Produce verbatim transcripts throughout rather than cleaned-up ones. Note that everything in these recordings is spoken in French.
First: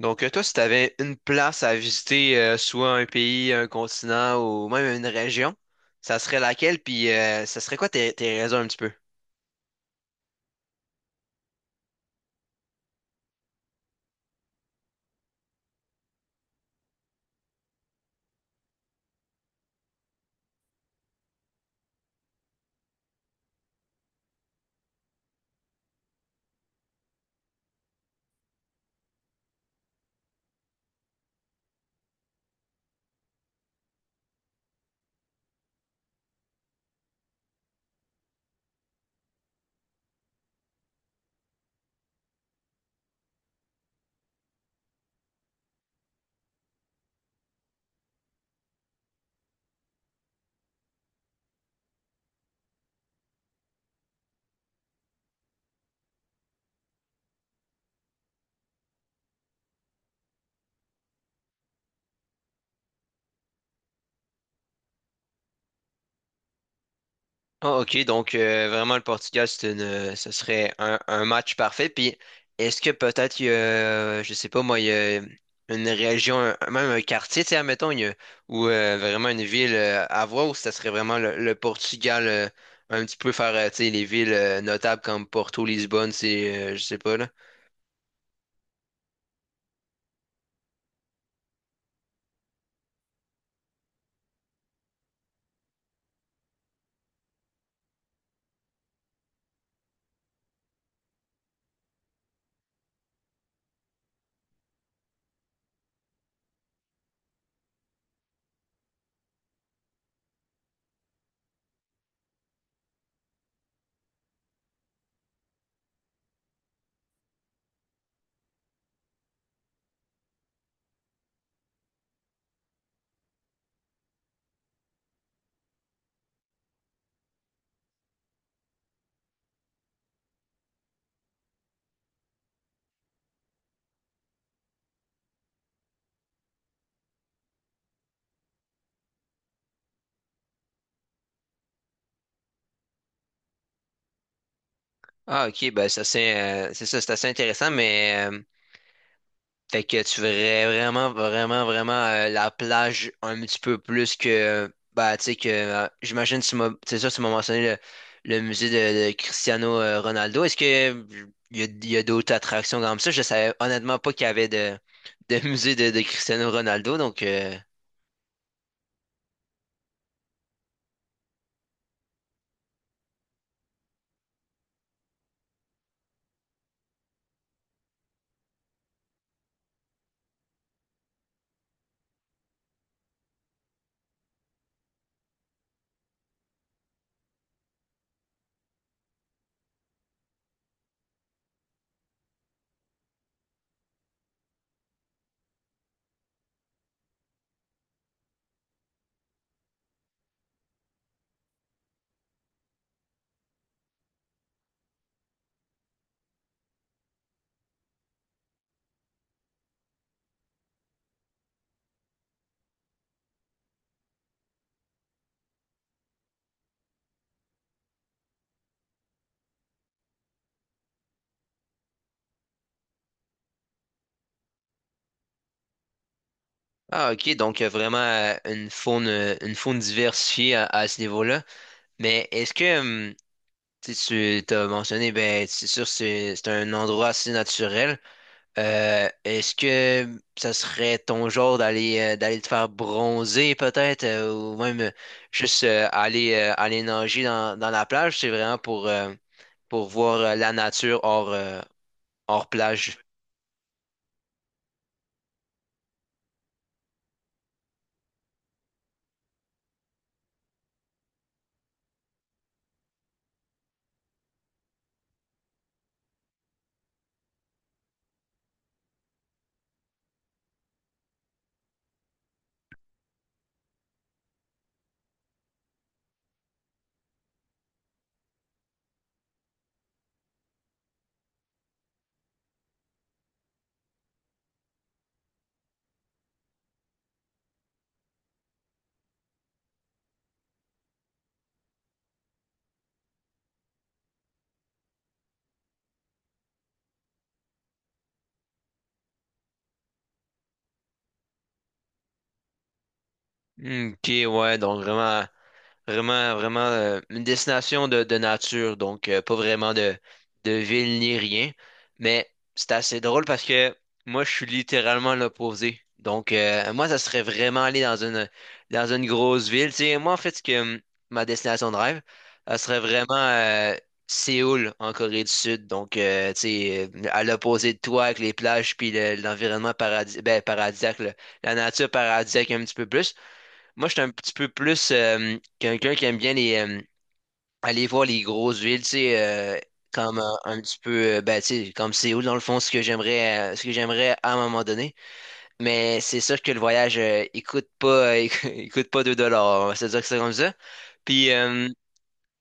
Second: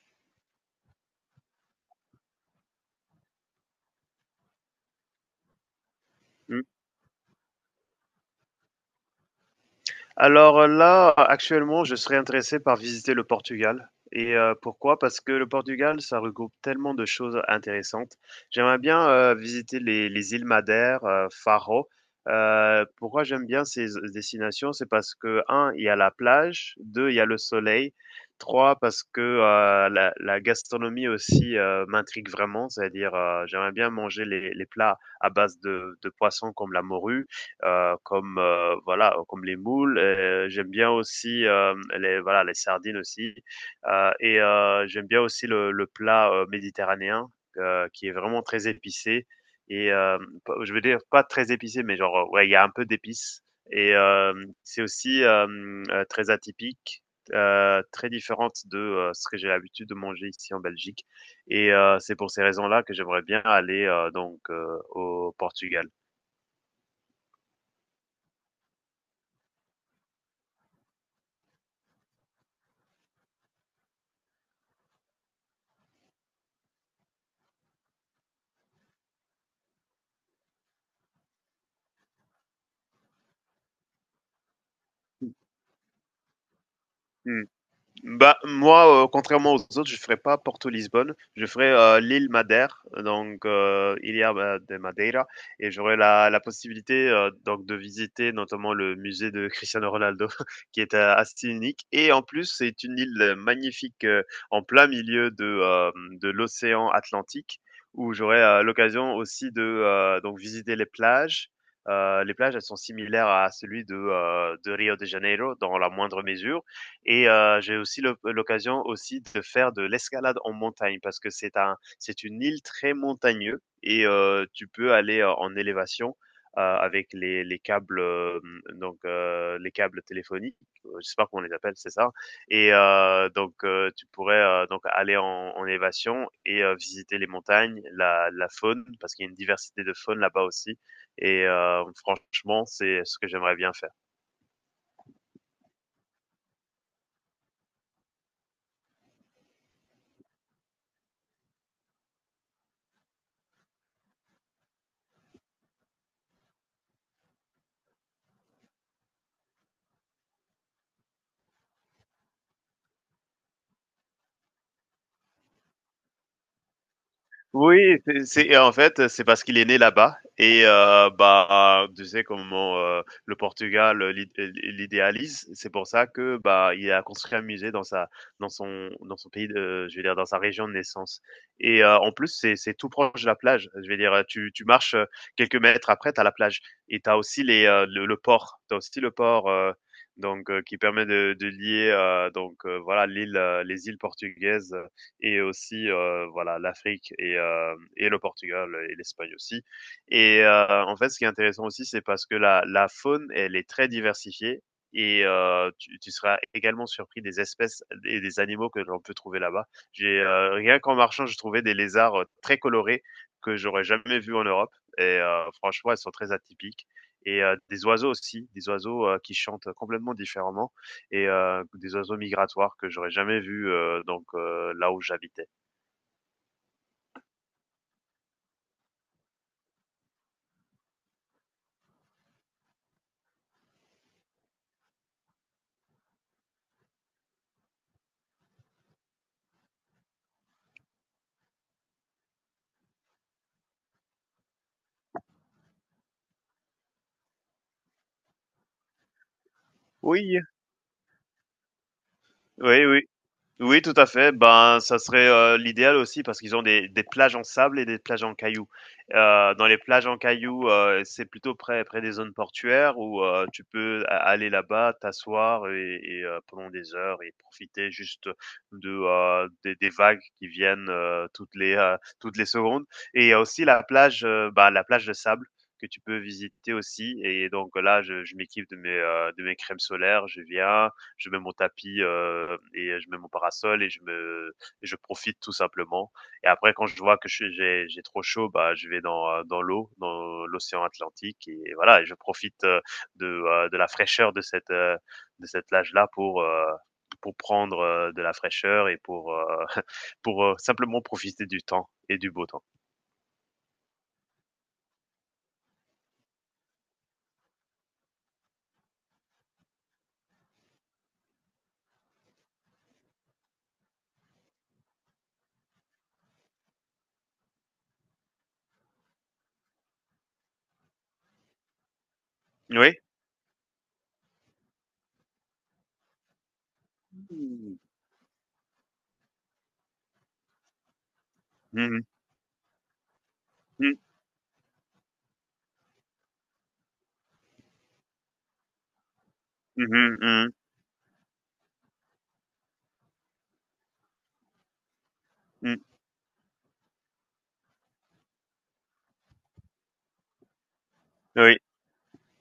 Donc, euh, toi, si tu avais une place à visiter, euh, soit un pays, un continent ou même une région, ça serait Mmh. laquelle? Puis, euh, ça serait quoi tes, tes raisons un petit peu? Alors, euh, là, actuellement, je serais intéressé par visiter le Portugal et heu, pourquoi? Parce que le Portugal, ça regroupe tellement de choses intéressantes. J'aimerais bien, heu, visiter les les îles Madère, heu, Faro. Heu, pourquoi j'aime bien ces destinations? C'est parce que un, il y a la plage, deux, il y a le soleil, trois, parce que, heu, la la gastronomie aussi, heu, m'intrigue vraiment, c'est-à-dire, heu, j'aimerais bien manger les les plats à base de de poissons comme la morue, heu, comme, heu, voilà, euh, comme les moules, heu, j'aime bien aussi, hem, les voilà, les sardines aussi, heu et heu, j'aime bien aussi le le plat, heu, méditerranéen, heu, qui est vraiment très épicé et hem, p je veux dire pas très épicé, mais genre, euh, ouais, il y a un peu d'épices et hem, c'est aussi, hem, heu, très atypique, heu, très différente de, heu, ce que j'ai l'habitude de manger ici en Belgique et heu, c'est pour ces raisons-là que j'aimerais bien aller, heu, donc heu, au Portugal. Ah, ok. Donc, euh, vraiment, le Portugal, c'est une, euh, ce serait un, un match parfait. Puis, est-ce que peut-être, il y a, euh, je sais pas, moi, il y a une région, un- même un quartier, tu sais, admettons, il y a- ou euh, vraiment une ville euh, à voir, ou ça serait vraiment le, le Portugal, euh, un petit peu faire, euh, tu sais, les villes euh, notables comme Porto, Lisbonne, c'est, euh, je sais pas, là. Mmh. Bah, moi, heu, contrairement aux autres, je ferai pas Porto-Lisbonne, je ferai heu, l'île Madère, donc heu, Ilha Ma de Madeira et j'aurai la la possibilité, heu, donc de visiter notamment le musée de Cristiano Ronaldo qui est, heu, assez unique et en plus, c'est une île magnifique, heu, en plein milieu de, hem, de l'océan Atlantique où j'aurai heu, l'occasion aussi de, heu, donc visiter les plages. Heu, les plages, elles sont similaires à celui de, heu, de Rio de Janeiro dans la moindre mesure et euh, j'ai aussi l'oc- l'occasion aussi de faire de l'escalade en montagne parce que c'est un, c'est une île très montagneuse et euh, tu peux aller euh, en élévation euh, avec les, les câbles euh, donc euh, les câbles téléphoniques, euh, je sais pas comment on les appelle, c'est ça. Et euh, donc euh, tu pourrais euh, donc aller en, en élévation et euh, visiter les montagnes, la, la faune parce qu'il y a une diversité de faune là-bas aussi. Et euh, franchement, c'est ce que j'aimerais bien faire. Ah, ok, ben ça c'est euh, c'est ça, c'est assez intéressant, mais euh, fait que tu verrais vraiment, vraiment, vraiment euh, la plage un petit peu plus que bah tu sais que euh, j'imagine tu m'as c'est ça, tu m'as mentionné le, le musée de, de Cristiano euh, Ronaldo. Est-ce que il y a, il y a d'autres attractions comme ça? Je savais honnêtement pas qu'il y avait de, de musée de, de Cristiano Ronaldo, donc euh, Oui, c'est c'est en fait, c'est parce qu'il est né là-bas et heu, bah, tu sais comment, heu, le Portugal, euh, l'id euh, l'idéalise. C'est pour ça que, bah, il a construit un musée dans sa dans son dans son pays de je veux dire dans sa région de naissance et heu, en plus, c'est c'est tout proche de la plage. Je veux dire, tu tu marches, heu, quelques mètres après, tu as la plage et tu as aussi les, heu, le le port. Tu as aussi le port, heu, donc heu, qui permet de de lier, heu, donc heu, voilà l'île, heu, les îles portugaises et aussi heu, voilà l'Afrique et heu et le Portugal et l'Espagne aussi et heu, en fait, ce qui est intéressant aussi, c'est parce que la la faune, elle est très diversifiée et heu, tu tu seras également surpris des espèces et des animaux que l'on peut trouver là-bas. J'ai, heu, rien qu'en marchant, je trouvais des lézards, heu, très colorés que j'aurais jamais vus en Europe et heu, franchement, elles sont très atypiques et heu, des oiseaux aussi, des oiseaux, heu, qui chantent complètement différemment et euh, des oiseaux migratoires que j'aurais jamais vus euh, donc euh, là où j'habitais. ah ok, donc euh, vraiment euh, une faune euh, une faune diversifiée à, à ce niveau-là. Mais est-ce que hum, Si tu t'as mentionné, ben, c'est sûr, c'est c'est un endroit assez naturel. Euh, est-ce que ça serait ton genre d'aller euh, d'aller te faire bronzer peut-être, euh, ou même euh, juste euh, aller euh, aller nager dans, dans la plage? C'est vraiment pour euh, pour voir euh, Oui, la nature hors euh, hors oui, plage. oui. Oui, tout à fait. Ben, ça serait, heu, l'idéal aussi parce qu'ils ont des des plages en sable et des plages en cailloux. Heu, dans les plages en cailloux, heu, c'est plutôt près près des zones portuaires où, heu, tu peux a aller là-bas, t'asseoir et et heu, pendant des heures et profiter juste de, heu, des des vagues qui viennent, heu, toutes les, heu, toutes les secondes et il y a aussi la plage, heu, bah, la plage de sable que tu peux visiter aussi et donc là, je je m'équipe de mes, heu, de mes crèmes solaires, je viens, je mets mon tapis euh, et je mets mon parasol et je me et je profite tout simplement. Et après quand je vois que je, j'ai j'ai trop chaud, bah je vais dans euh, dans l'eau, dans l'océan Atlantique et, et, voilà, et je profite euh, de euh, de la fraîcheur de cette euh, de cette plage là pour euh, pour prendre euh, de la fraîcheur et pour euh, pour euh, simplement profiter du temps et du beau temps. Ok, ouais, donc vraiment. Vraiment, vraiment euh, une destination de, de nature, donc euh, pas vraiment de, de ville ni rien. Mais c'est assez drôle parce que moi, je suis littéralement l'opposé. Donc, euh, moi, ça serait vraiment aller dans une, dans une grosse ville. Tu sais, moi, en fait, ce que, hum, ma destination de rêve, ça serait Oui. vraiment euh, Séoul, en Corée du Sud. Donc, euh, tu sais, euh, à l'opposé Mmh, de toi, avec les plages, puis le- l'environnement paradis, ben, paradisiaque, là, la nature mmh, mmh, paradisiaque un petit peu plus. Moi, je oui. suis un petit peu plus euh, quelqu'un qui aime bien les, euh, aller voir les grosses villes, tu sais, euh, comme euh, un petit peu, euh, ben, tu sais, comme Séoul, dans le fond, ce que j'aimerais, euh, ce que j'aimerais à un moment donné. Mais c'est sûr que le voyage, euh, il coûte pas, euh, il coûte pas deux dollars, on va se dire que c'est comme ça. Puis, euh,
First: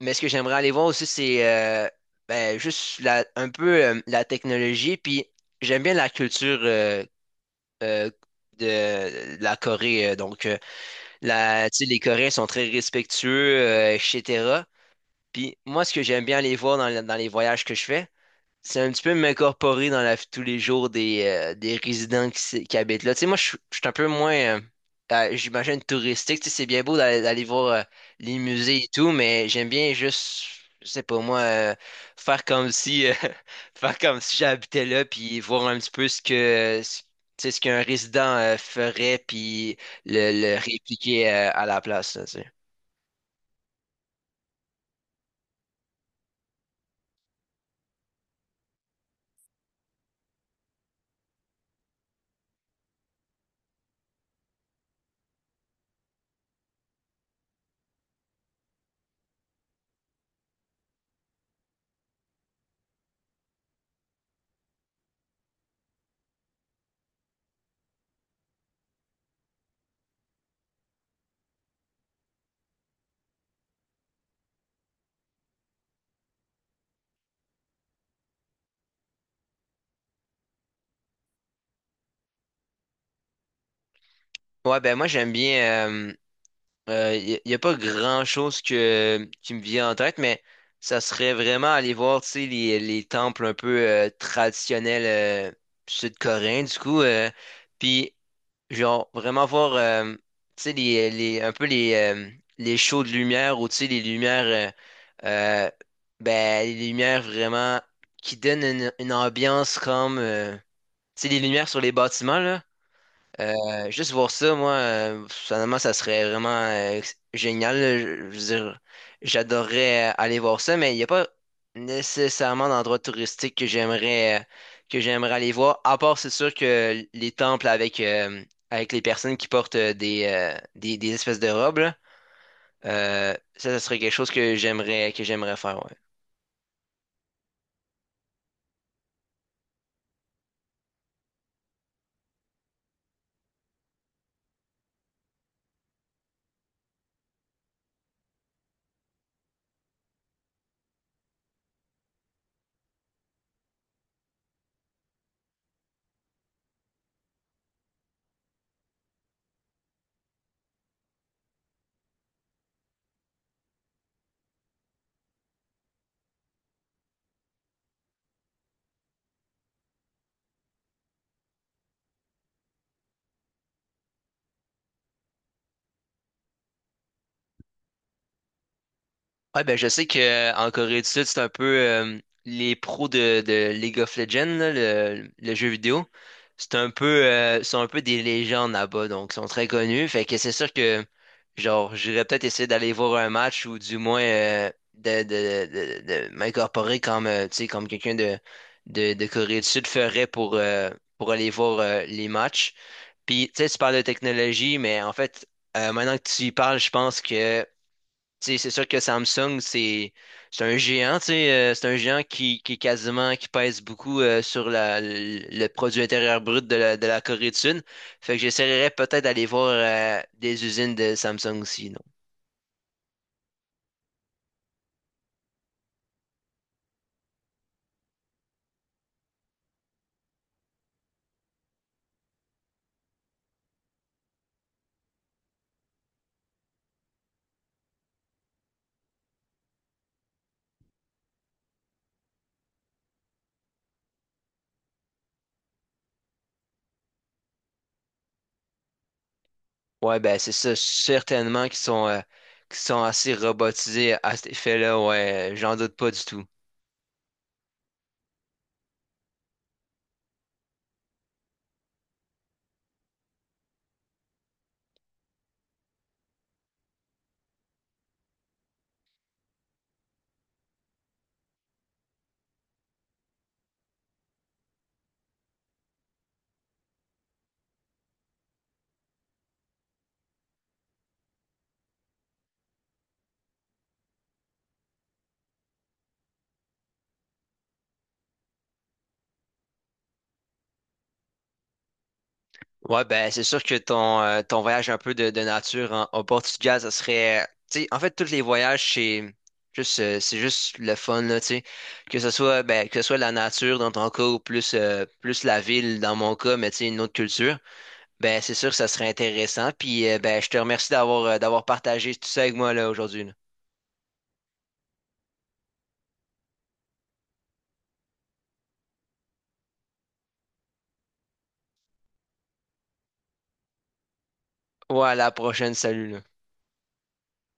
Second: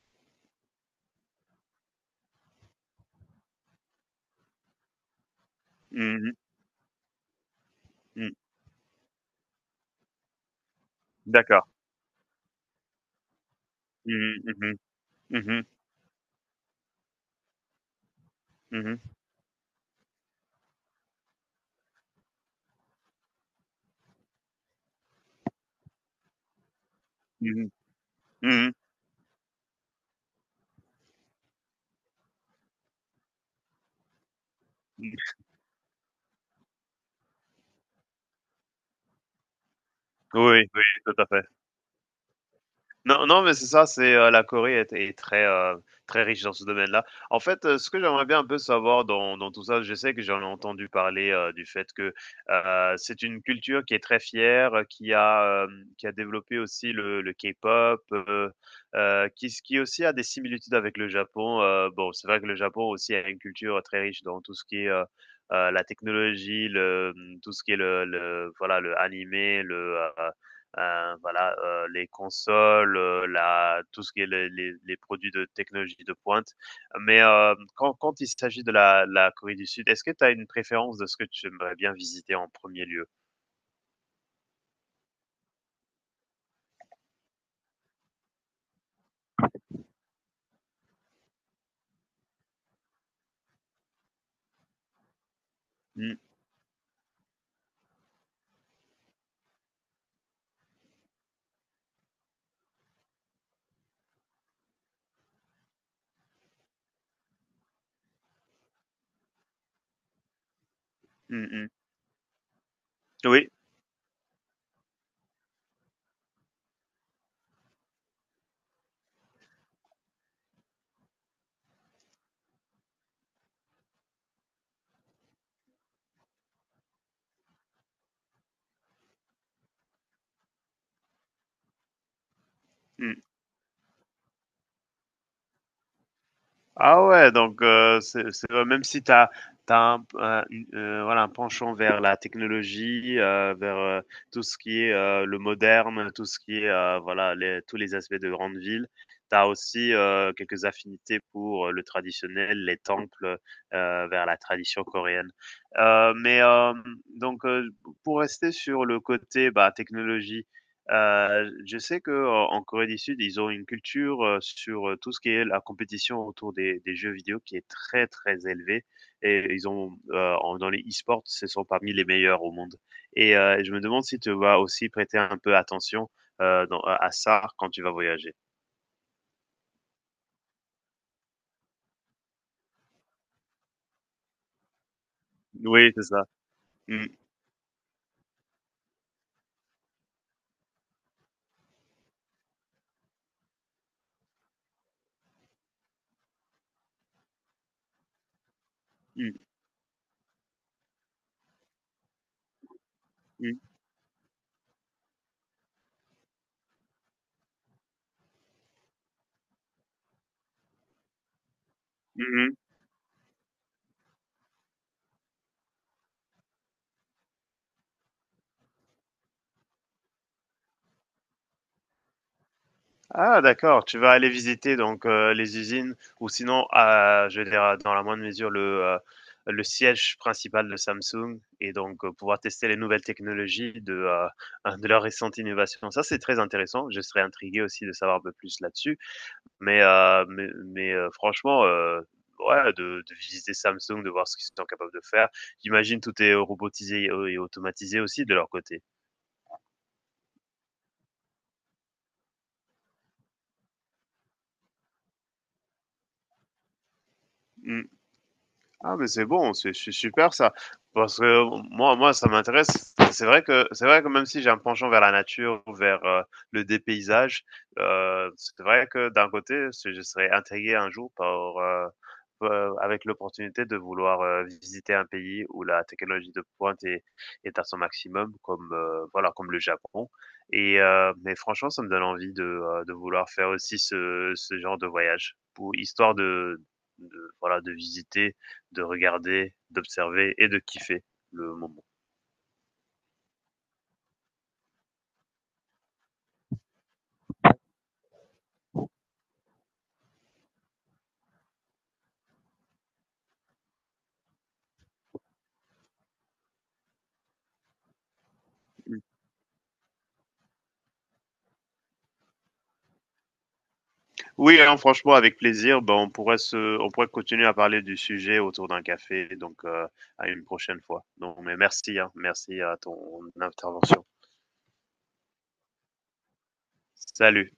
mais ce que j'aimerais aller voir aussi, c'est euh, ben, juste la, un peu euh, la technologie, puis j'aime bien la Mhm. culture euh, euh, Mhm. de, de la Corée, euh, donc. Euh, D'accord. la, tu sais, les Coréens sont très respectueux, euh, Mhm. et cetera. Mhm. Puis Mhm. moi, ce que j'aime bien aller voir dans, le- dans les voyages que je fais, c'est un Mhm. petit peu m'incorporer dans la vie de tous les jours des, euh, des résidents qui, s- qui habitent là. Tu sais, moi, je suis je suis un peu moins, euh, euh, j'imagine, touristique. Tu sais, c'est bien beau d'aller d'aller voir Mhm. euh, les Mmh mh. musées et tout, mais j'aime bien juste, je sais pas moi, euh, faire comme si, euh, faire comme si j'habitais là, Mmh. puis voir un petit peu ce que, ce, tu sais, ce qu'un résident euh, ferait, puis le, le Oui, oui, tout à répliquer fait. euh, à la place, là, tu sais. Non, non, mais c'est ça, c'est, heu, la Corée est est très, heu, très riche dans ce domaine-là. En fait, heu, ce que j'aimerais bien un peu savoir dans dans tout ça, je sais que j'en ai entendu parler, heu, du fait que, heu, c'est une culture qui est très fière, heu, qui a, hem, qui a développé aussi le le K-pop, heu heu, qui s qui aussi a des similitudes avec le Japon. Heu, bon, c'est vrai que le Japon aussi a une culture très riche dans tout ce qui est, heu heu, la technologie, le, mmh, tout ce qui est le le voilà, le animé, le, heu Euh, voilà, euh, les consoles, euh, la, tout ce qui est les, les, les produits de technologie de pointe. Mais euh, quand, quand il s'agit de la, la Corée du Sud, est-ce que tu as une préférence de ce que tu aimerais bien visiter en premier lieu? Ouais, ben moi, j'aime bien. Euh, Il n'y a pas grand-chose que, qui me vient en tête, mais ça serait vraiment aller voir, tu sais, les, les temples un peu euh, traditionnels euh, Mm, sud-coréens, du coup. Euh, puis, genre, vraiment voir, euh, tu sais, les, les, un peu les, euh, les shows de lumière ou, tu sais, les lumières, euh, euh, ben, les lumières vraiment qui donnent une, une ambiance comme, euh, tu sais, les mm, lumières mm. sur les bâtiments, là. Oui. Euh, juste voir ça, moi, euh, finalement, ça serait vraiment euh, génial. Là. Je, je veux dire, j'adorerais euh, aller voir ça, mais il n'y a pas nécessairement d'endroit touristique que j'aimerais euh, que j'aimerais aller voir. À part, c'est sûr que les temples avec euh, avec les personnes qui portent euh, des, euh, des des espèces de robes, là, Mm. euh, ça, ça serait quelque chose que j'aimerais que j'aimerais faire. Ouais. Ah ouais, donc euh, c'est, c'est- euh, même si tu as, un, un- une- euh, voilà, un penchant vers la technologie, euh, vers euh, tout ce qui est euh, le moderne, tout ce qui est euh, voilà, les, tous les aspects de grande ville, tu as aussi euh, quelques affinités pour euh, le traditionnel, les temples, euh, vers la tradition coréenne. Euh, mais euh, donc euh, pour rester sur le côté bah, technologie, Heu, je sais que euh, en Corée du Sud, ils ont une culture, heu, sur, heu, tout ce qui est la compétition autour des des jeux vidéo qui est très, très élevée et ils ont, heu, en dans les e-sports, ce sont parmi les meilleurs au monde et heu, je me demande si tu vas aussi prêter un peu attention, heu, dans à à ça quand tu vas voyager. Ouais, ben je sais que euh, en Corée du Sud, c'est un peu euh, les pros de, de League of Legends, là, le, le jeu Oui, c'est vidéo. ça. C'est un peu Mmh, euh, sont un peu des légendes là-bas, donc ils sont très connus. Fait que c'est sûr que genre j'irais peut-être essayer d'aller voir un match ou du moins euh, de, de, de, de m'incorporer comme euh, tu sais comme quelqu'un de, de, de mmh, Corée du Sud ferait pour, euh, pour aller voir euh, les matchs. Puis mmh. tu sais, tu parles de technologie, mais en fait, euh, maintenant que tu y parles, je pense que. Tu sais, c'est sûr que Samsung, c'est c'est un géant, tu sais, euh, c'est un géant Mmh. qui, qui est quasiment, qui pèse beaucoup euh, sur la, le, le produit intérieur brut de la, de la Corée du Sud. Fait que j'essaierais peut-être d'aller voir euh, des usines de Samsung aussi, non? Ah d'accord, tu vas aller visiter donc heu, les usines ou sinon, heu, je veux dire, dans la moindre mesure, le, heu, le siège principal de Samsung et donc heu, pouvoir tester les nouvelles technologies de, heu, de leurs récentes innovations. Ça, c'est très intéressant. Je serais intrigué aussi de savoir un peu plus là-dessus, mais heu, mais mais heu, franchement, heu, ouais, de de visiter Samsung, de voir ce qu'ils sont capables de faire. J'imagine tout est robotisé et automatisé aussi de leur côté. Ouais, ben c'est ça, certainement qu'ils sont, euh, qu'ils sont assez robotisés à cet effet-là, ouais, j'en doute pas du tout. Mmh. Ah, mais c'est bon, c'est c'est super ça. Parce que euh, moi, moi, ça m'intéresse. C'est vrai que c'est vrai que même si j'ai un penchant vers la nature, vers euh, le dépaysage, euh, c'est vrai que d'un côté, c'est- je serais intrigué un jour par euh, euh, avec l'opportunité de vouloir euh, visiter un pays où la technologie de pointe est, est à son maximum, comme euh, voilà, comme le Japon. Et euh, mais franchement, ça me donne envie de, euh, de vouloir faire aussi ce, ce genre de voyage pour histoire de, de voilà de visiter de regarder, d'observer et de kiffer le moment. Ouais, ben c'est sûr que ton, euh, ton voyage un peu de, de nature en, au Portugal, ça serait. Tu sais, en fait, tous les voyages, c'est juste, euh, c'est juste le fun, là, tu sais. Que ce soit, ben, que ce soit la nature dans ton cas ou plus, euh, plus la ville dans mon cas, mais tu sais, une autre culture, ben c'est sûr que ça serait intéressant. Puis, euh, ben, je te remercie d'avoir euh, d'avoir partagé tout ça avec moi, là, aujourd'hui, là. Oui, hein, franchement, avec plaisir. Ben, on pourrait se, on pourrait continuer à parler du sujet autour d'un café, donc euh, à une prochaine fois. Donc, mais merci, hein, merci à ton intervention. Ouais, à la prochaine, salut, là. Salut.